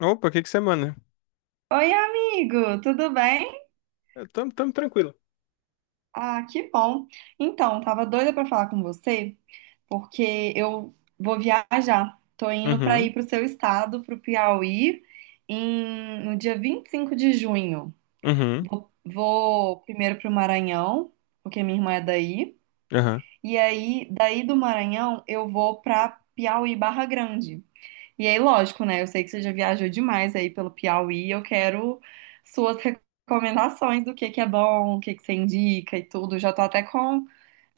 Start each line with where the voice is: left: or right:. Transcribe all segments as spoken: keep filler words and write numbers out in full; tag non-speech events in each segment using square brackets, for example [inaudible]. left: Opa, que que você manda?
right: Oi, amigo, tudo bem?
left: Eu tamo, tamo tranquilo.
right: Ah, que bom. Então, tava doida pra falar com você, porque eu vou viajar. Tô indo pra
left: Uhum,
right: ir pro seu estado, pro Piauí, em- no dia vinte e cinco de junho.
left: uhum,
right: Vou, vou primeiro pro Maranhão, porque minha irmã é daí,
left: aham.
right: e aí daí do Maranhão eu vou pra Piauí Barra Grande. E aí, lógico, né? Eu sei que você já viajou demais aí pelo Piauí. Eu quero suas recomendações do que que é bom, o que que você indica e tudo. Já tô até com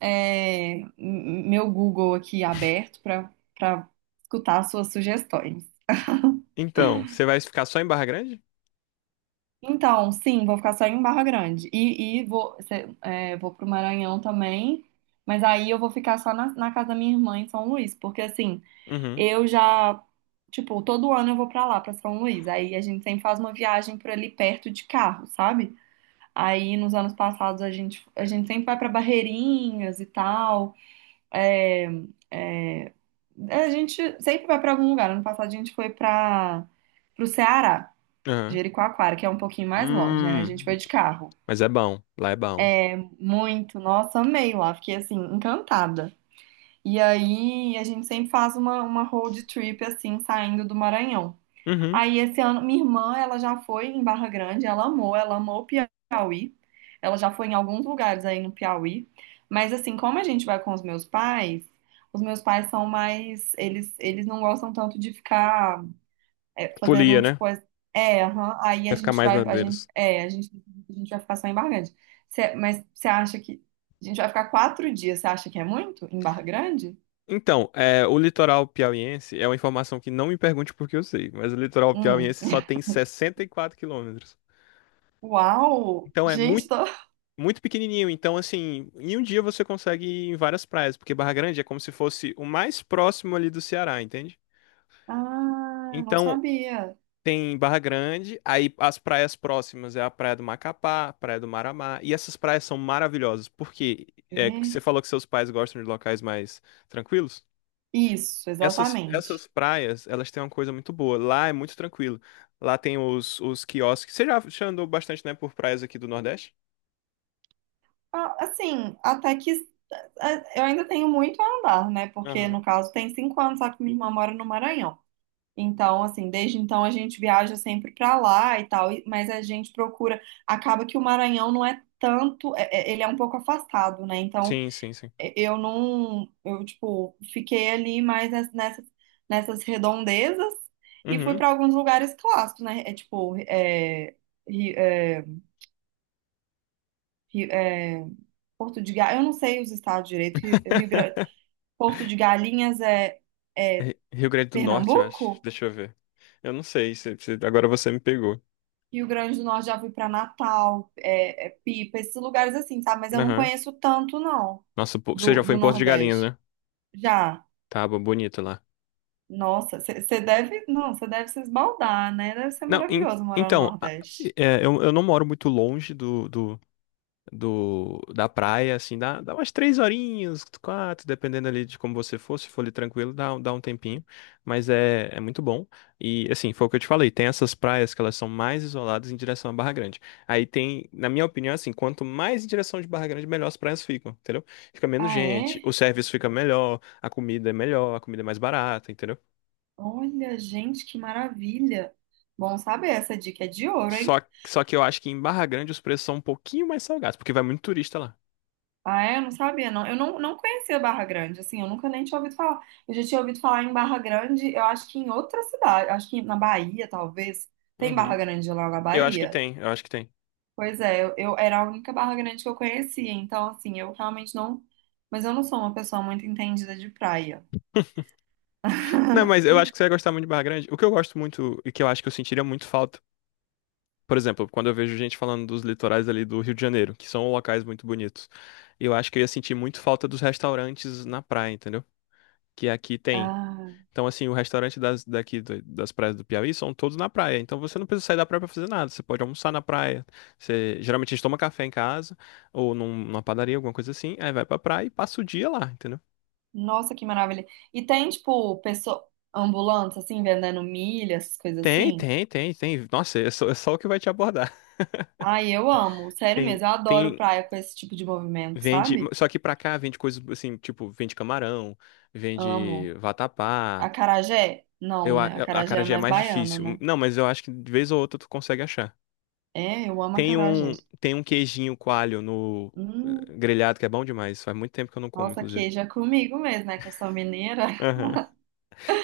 right: é, m- meu Google aqui aberto para para escutar suas sugestões.
left: Então, você vai ficar só em Barra Grande?
right: Então, sim, vou ficar só em Barra Grande. E, e vou, cê- é, vou pro Maranhão também. Mas aí eu vou ficar só na, na casa da minha irmã em São Luís, porque assim.
left: Uhum,
right: Eu já, tipo, todo ano eu vou pra lá, pra São Luís. Aí a gente sempre faz uma viagem por ali perto de carro, sabe? Aí nos anos passados a gente, a gente sempre vai pra Barreirinhas e tal. É, é, a gente sempre vai pra algum lugar. Ano passado a gente foi para pro Ceará,
left: aham.
right: Jericoacoara, que é um pouquinho mais longe, né? A gente foi
left: Hum,
right: de carro.
left: mas é bom, lá é bom.
right: Muito, nossa, amei lá, fiquei assim, encantada. E aí a gente sempre faz uma, uma road trip assim, saindo do Maranhão.
left: Uhum.
right: Aí esse ano, minha irmã, ela já foi em Barra Grande, ela amou, ela amou o Piauí. Ela já foi em alguns lugares aí no Piauí. Mas assim, como a gente vai com os meus pais, os meus pais são mais, eles eles não gostam tanto de ficar é, fazendo
left: Folia,
right: tipo
left: né?
right: as- é, aham, aí a
left: Vai ficar
right: gente
left: mais na
right: vai, a gente
left: deles.
right: é, a gente a gente vai ficar só em Barra Grande. Cê- mas você acha que a gente vai ficar quatro dias? Você acha que é muito em Barra Grande?
left: Então, é, o litoral piauiense é uma informação que não me pergunte porque eu sei, mas o litoral
right: Hum.
left: piauiense só tem sessenta e quatro quilômetros.
right: [laughs] Uau!
left: Então é
right: Gente,
left: muito,
right: tô.
left: muito pequenininho. Então, assim, em um dia você consegue ir em várias praias, porque Barra Grande é como se fosse o mais próximo ali do Ceará, entende?
right: Ah, não
left: Então,
right: sabia.
left: tem Barra Grande, aí as praias próximas é a Praia do Macapá, a Praia do Maramá, e essas praias são maravilhosas, porque é, que você
right: É.
left: falou que seus pais gostam de locais mais tranquilos.
right: Isso,
left: Essas,
right: exatamente.
left: essas praias, elas têm uma coisa muito boa. Lá é muito tranquilo. Lá tem os, os quiosques. Você já, já andou bastante, né, por praias aqui do Nordeste?
right: Ah, assim, até que ah, eu ainda tenho muito a andar, né? Porque
left: Aham.
right: no caso tem cinco anos, só que minha irmã mora no Maranhão. Então, assim, desde então a gente viaja sempre pra lá e tal, e- mas a gente procura. Acaba que o Maranhão não é tanto, é- é- ele é um pouco afastado, né? Então,
left: Sim, sim, sim.
right: é- eu não, eu tipo, fiquei ali mais nes- nessas, nessas redondezas e fui
left: Uhum.
right: pra alguns lugares clássicos, né? É tipo, é, Ri- é, Ri- é, Porto de Galinhas, eu não sei os estados direito. Rio, Rio Grande, Porto de Galinhas é, é
left: Ri- Rio Grande do Norte, eu acho.
right: Pernambuco?
left: Deixa eu ver. Eu não sei, se- se- agora você me pegou.
right: Rio Grande do Norte já fui para Natal, é, é Pipa, esses lugares assim, sabe? Mas eu não
left: Aham.
right: conheço tanto, não,
left: Nossa, pô, você
right: do,
left: já foi
right: do
left: em Porto de Galinhas,
right: Nordeste.
left: né?
right: Já,
left: Tava bonito lá.
right: nossa, você deve, não, você deve se esbaldar, né? Deve ser
left: Não, en-
right: maravilhoso morar no
left: então, a-
right: Nordeste.
left: é, eu, eu não moro muito longe do, do, do- da praia, assim, dá, dá umas três horinhas, quatro, dependendo ali de como você for, se for ali tranquilo, dá, um- dá um tempinho, mas é, é muito bom. E, assim, foi o que eu te falei, tem essas praias que elas são mais isoladas em direção à Barra Grande. Aí tem, na minha opinião, assim, quanto mais em direção de Barra Grande, melhor as praias ficam, entendeu? Fica menos
right: Ah,
left: gente,
right: é?
left: o serviço fica melhor, a comida é melhor, a comida é mais barata, entendeu?
right: Olha, gente, que maravilha. Bom saber, essa dica é de ouro, hein?
left: Só, só que eu acho que em Barra Grande os preços são um pouquinho mais salgados, porque vai muito turista lá.
right: Ah, é? Eu não sabia, não. Eu não, não conhecia Barra Grande, assim, eu nunca nem tinha ouvido falar. Eu já tinha ouvido falar em Barra Grande, eu acho que em outra cidade, acho que na Bahia, talvez. Tem Barra
left: Uhum.
right: Grande lá na
left: Eu acho que
right: Bahia?
left: tem, eu acho que tem.
right: Pois é, eu, eu era a única Barra Grande que eu conhecia, então, assim, eu realmente não. Mas eu não sou uma pessoa muito entendida de praia.
left: Não, mas
right: [laughs]
left: eu acho que você vai gostar muito de Barra Grande. O que eu gosto muito e que eu acho que eu sentiria muito falta, por exemplo, quando eu vejo gente falando dos litorais ali do Rio de Janeiro, que são locais muito bonitos, eu acho que eu ia sentir muito falta dos restaurantes na praia, entendeu? Que aqui tem.
right: Ah,
left: Então, assim, o restaurante das, daqui do- das praias do Piauí são todos na praia. Então, você não precisa sair da praia pra fazer nada. Você pode almoçar na praia. Você, geralmente, a gente toma café em casa ou num- numa padaria, alguma coisa assim. Aí vai pra praia e passa o dia lá, entendeu?
right: nossa, que maravilha. E tem, tipo, pessoa, ambulância, assim, vendendo milha, essas coisas
left: Tem,
right: assim?
left: tem, tem, tem. Nossa, é só, é só o que vai te abordar. [laughs]
right: Ai, eu amo, sério
left: Tem,
right: mesmo, eu adoro
left: tem,
right: praia com esse tipo de movimento,
left: vende.
right: sabe?
left: Só que pra cá vende coisas assim, tipo, vende camarão, vende
right: Amo.
left: vatapá.
right: Acarajé? Não,
left: Eu, a,
right: né?
left: a
right: Acarajé é
left: acarajé é
right: mais
left: mais
right: baiano,
left: difícil.
right: né?
left: Não, mas eu acho que de vez ou outra tu consegue achar.
right: É, eu amo
left: Tem
right: acarajé.
left: um, tem um queijinho coalho no eh,
right: Hum,
left: grelhado que é bom demais. Faz muito tempo que eu não como,
right: nossa,
left: inclusive.
right: queijo é comigo mesmo, né? Que eu sou mineira, [laughs]
left: Aham.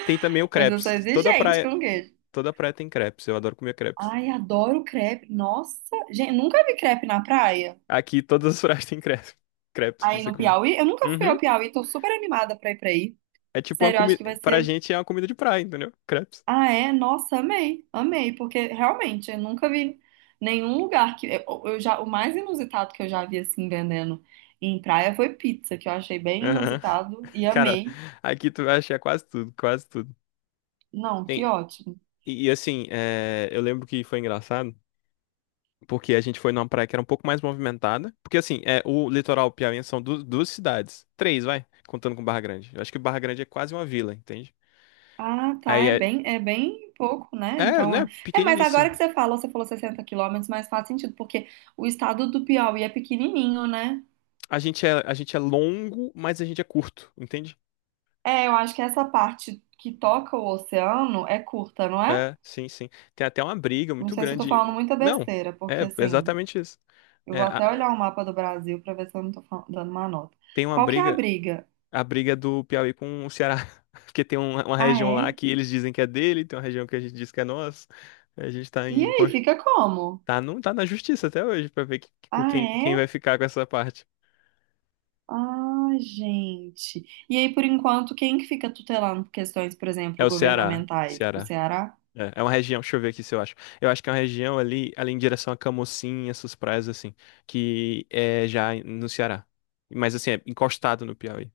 left: Tem também o
right: mas eu sou
left: crepes que Toda
right: exigente
left: praia,
right: com queijo.
left: toda praia tem crepes. Eu adoro comer crepes.
right: Ai, adoro crepe. Nossa, gente, nunca vi crepe na praia.
left: Aqui todas as praias [laughs] têm crepes. Crepes pra
right: Aí
left: você
right: no
left: comer.
right: Piauí, eu nunca fui ao
left: Uhum.
right: Piauí, tô super animada pra ir pra aí.
left: É tipo uma
right: Sério, eu acho
left: comida.
right: que vai
left: Pra
right: ser.
left: gente é uma comida de praia, entendeu? Crepes.
right: Ah, é? Nossa, amei, amei, porque realmente eu nunca vi nenhum lugar que eu, eu já o mais inusitado que eu já vi assim vendendo em praia foi pizza, que eu achei bem
left: Aham.
right: inusitado e
left: [laughs] Cara,
right: amei.
left: aqui tu vai achar quase tudo, quase tudo.
right: Não, que
left: Tem.
right: ótimo.
left: E, e assim, eh, eu lembro que foi engraçado. Porque a gente foi numa praia que era um pouco mais movimentada. Porque, assim, é, o litoral piauiense são du- duas cidades. Três, vai. Contando com Barra Grande. Eu acho que Barra Grande é quase uma vila, entende?
right: Ah, tá,
left: Aí
right: é
left: é,
right: bem, é bem pouco, né?
left: é,
right: Então é.
left: né?
right: É, mas agora
left: Pequeniníssimo.
right: que você fala, você falou sessenta quilômetros, mas faz sentido, porque o estado do Piauí é pequenininho, né?
left: A gente é, a gente é longo, mas a gente é curto, entende?
right: É, eu acho que essa parte que toca o oceano é curta, não é?
left: É, sim, sim. Tem até uma briga
right: Não
left: muito
right: sei se eu tô
left: grande.
right: falando muita
left: Não,
right: besteira,
left: é
right: porque assim.
left: exatamente isso.
right: Eu
left: É,
right: vou até
left: a-
right: olhar o mapa do Brasil pra ver se eu não tô fal- dando uma nota.
left: tem uma
right: Qual que é a
left: briga,
right: briga?
left: a briga do Piauí com o Ceará. [laughs] Porque tem uma, uma
right: Ah,
left: região lá
right: é?
left: que eles dizem que é dele, tem uma região que a gente diz que é nossa. A gente tá
right: E
left: em.
right: aí, fica como?
left: Tá, não, tá na justiça até hoje pra ver que- que-
right: Ah,
left: quem, quem
right: é?
left: vai ficar com essa parte.
right: Ah, gente. E aí, por enquanto, quem que fica tutelando questões, por
left: É
right: exemplo,
left: o Ceará.
right: governamentais? O
left: Ceará.
right: Ceará?
left: É, é uma região, deixa eu ver aqui se eu acho. Eu acho que é uma região ali, ali em direção a Camocim, essas praias assim, que é já no Ceará. Mas assim, é encostado no Piauí.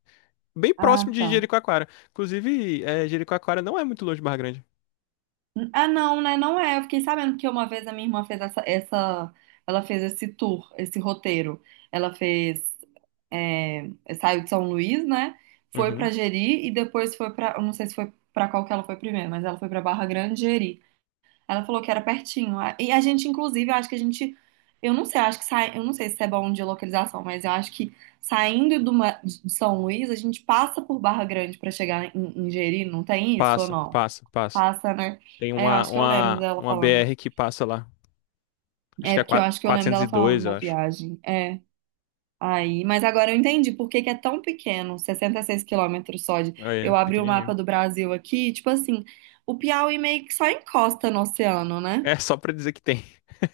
left: Bem próximo
right: Ah,
left: de
right: tá.
left: Jericoacoara. Inclusive, é, Jericoacoara não é muito longe de Barra Grande.
right: Ah, não, né? Não é. Eu fiquei sabendo que uma vez a minha irmã fez essa, essa, ela fez esse tour, esse roteiro. Ela fez, é, saiu de São Luís, né? Foi pra
left: Uhum.
right: Jeri e depois foi pra, eu não sei se foi pra qual que ela foi primeiro, mas ela foi pra Barra Grande e Jeri. Ela falou que era pertinho. A- E a gente, inclusive, eu acho que a gente, eu não sei, eu acho que sai, eu não sei se é bom de localização, mas eu acho que saindo do Ma- de São Luís, a gente passa por Barra Grande pra chegar em, em Jeri, não tem isso ou
left: Passa,
right: não?
left: passa, passa.
right: Passa, né?
left: Tem
right: É, eu
left: uma,
right: acho que eu lembro
left: uma,
right: dela
left: uma
right: falando.
left: B R que passa lá. Acho
right: É,
left: que é
right: porque eu
left: 4-
right: acho que eu lembro dela falando
left: 402,
right: na
left: eu acho.
right: viagem. É. Aí, mas agora eu entendi por que que é tão pequeno, sessenta e seis quilômetros só de. Eu
left: Olha,
right: abri o
left: pequenininho.
right: mapa do Brasil aqui, tipo assim, o Piauí meio que só encosta no oceano, né?
left: É só pra dizer que tem.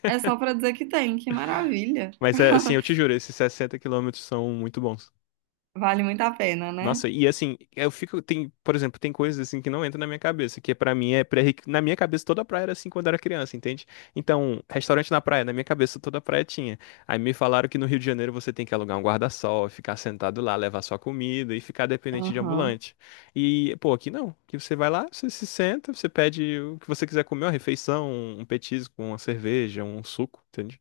right: É só pra dizer que tem, que maravilha.
left: Mas é assim, eu te
right: [laughs]
left: juro, esses sessenta quilômetros são muito bons.
right: Vale muito a pena, né?
left: Nossa, e assim, eu fico, tem, por exemplo, tem coisas assim que não entram na minha cabeça, que pra mim é pré, na minha cabeça toda praia era assim quando eu era criança, entende? Então, restaurante na praia, na minha cabeça toda praia tinha. Aí me falaram que no Rio de Janeiro você tem que alugar um guarda-sol, ficar sentado lá, levar sua comida e ficar dependente de
right: Aham.
left: ambulante. E, pô, aqui não. Aqui você vai lá, você se senta, você pede o que você quiser comer, uma refeição, um petisco, uma cerveja, um suco, entende?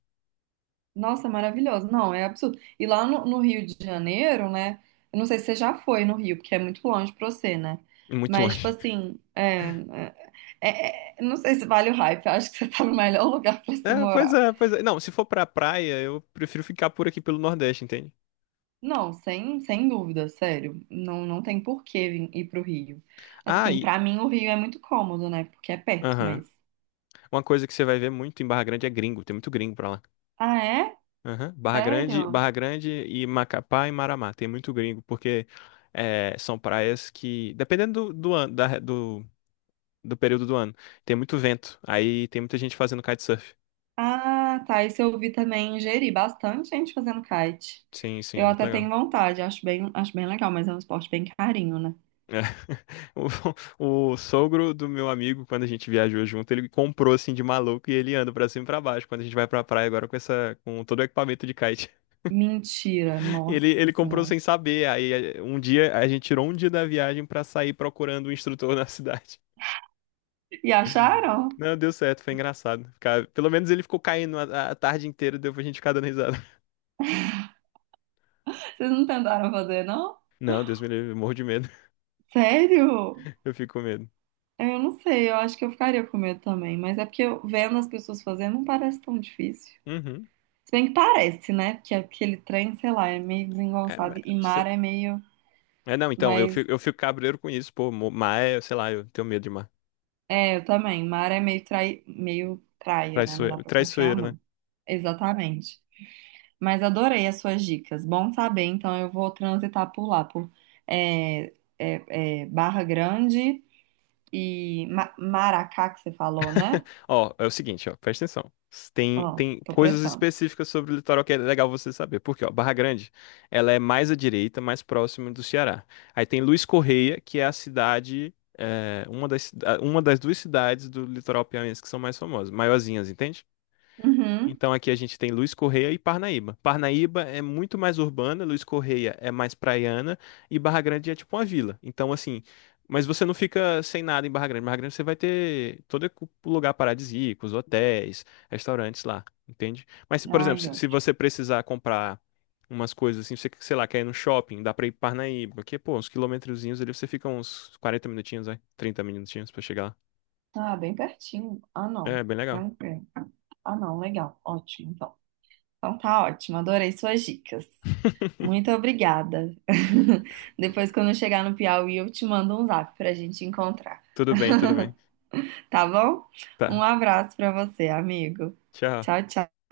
right: Nossa, maravilhoso. Não, é absurdo. E lá no, no Rio de Janeiro, né? Eu não sei se você já foi no Rio, porque é muito longe pra você, né?
left: Muito [laughs]
right: Mas, tipo
left: longe.
right: assim, é, é, É, é, não sei se vale o hype, eu acho que você tá no melhor lugar pra se
left: É, pois
right: morar.
left: é, pois é. Não, se for pra praia, eu prefiro ficar por aqui pelo Nordeste, entende?
right: Não, sem, sem dúvida, sério. Não, não tem por que vir- ir pro Rio.
left: Ah,
right: Assim,
left: e.
right: pra mim o Rio é muito cômodo, né? Porque é perto,
left: Aham.
right: mas.
left: Uma coisa que você vai ver muito em Barra Grande é gringo, tem muito gringo pra lá.
right: Ah, é?
left: Aham. Barra Grande,
right: Sério?
left: Barra Grande e Macapá e Maramá, tem muito gringo, porque é, são praias que, dependendo do, do ano, da- do, do período do ano, tem muito vento, aí tem muita gente fazendo kitesurf.
right: Ah, tá. Isso eu vi também em Jeri, bastante gente fazendo kite.
left: Sim, sim, é
right: Eu
left: muito
right: até tenho
left: legal.
right: vontade, acho bem, acho bem legal, mas é um esporte bem carinho, né?
left: É. [laughs] O, o sogro do meu amigo, quando a gente viajou junto, ele comprou assim de maluco e ele anda pra cima e pra baixo. Quando a gente vai pra praia agora com essa, com todo o equipamento de kite,
right: Mentira,
left: [laughs]
right: nossa
left: ele, ele comprou
right: senhora.
left: sem saber. Aí eh, um dia a gente tirou um dia da viagem pra sair procurando um instrutor [laughs] na cidade.
right: E acharam?
left: Não, deu certo, foi engraçado. Ficar- pelo menos ele ficou caindo a, a tarde inteira, deu pra gente ficar dando risada. [laughs]
right: Vocês não tentaram fazer, não?
left: Não, Deus me livre, eu morro de medo.
right: Sério?
left: [laughs] Eu fico com medo.
right: É, eu não sei, eu acho que eu ficaria com medo também, mas é porque eu, vendo as pessoas fazendo não parece tão difícil.
left: Uhum.
right: Se bem que parece, né? Porque aquele trem, sei lá, é meio
left: É, mas
right: desengonçado e
left: você-
right: mar é meio,
left: é, não, então, eu
right: mas
left: fico, eu fico cabreiro com isso, pô, mo- mas, sei lá, eu tenho medo de mar.
right: é, eu também, mar é meio trai, meio praia, né? Não dá
left: Traiçoeiro,
right: pra confiar
left: traiçoeiro, né?
right: muito. Exatamente. Mas adorei as suas dicas. Bom saber, então eu vou transitar por lá, por é, é, é, Barra Grande e Ma- Maracá que você falou, né?
left: Ó, é o seguinte, ó, presta atenção. Tem,
right: Ó,
left: tem
right: tô
left: coisas
right: prestando.
left: específicas sobre o litoral que é legal você saber. Porque, ó, Barra Grande, ela é mais à direita, mais próxima do Ceará. Aí tem Luiz Correia, que é a cidade, é, uma das, uma das duas cidades do litoral piauiense que são mais famosas, maiorzinhas, entende?
right: Uhum.
left: Então aqui a gente tem Luiz Correia e Parnaíba. Parnaíba é muito mais urbana, Luiz Correia é mais praiana e Barra Grande é tipo uma vila. Então assim, mas você não fica sem nada em Barra Grande. Barra Grande você vai ter todo o lugar paradisíaco, os hotéis, restaurantes lá, entende? Mas se, por exemplo,
right: Ai,
left: se se
right: ótimo.
left: você precisar comprar umas coisas assim, você, sei lá, quer ir no shopping, dá pra ir pra Parnaíba, que pô, uns quilometrozinhos ali você fica uns quarenta minutinhos, vai, trinta minutinhos pra chegar lá.
right: Ah, bem pertinho. Ah, não.
left: É, bem legal.
right: Tranquilo. Ah, não. Legal. Ótimo, então. Então tá ótimo. Adorei suas dicas.
left: [laughs]
right: Muito obrigada. [laughs] Depois, quando eu chegar no Piauí, eu te mando um zap pra gente encontrar,
left: Tudo bem, tudo bem.
right: tá bom? Um
left: Tá.
right: abraço pra você, amigo.
left: Tchau.
right: Tchau, tchau.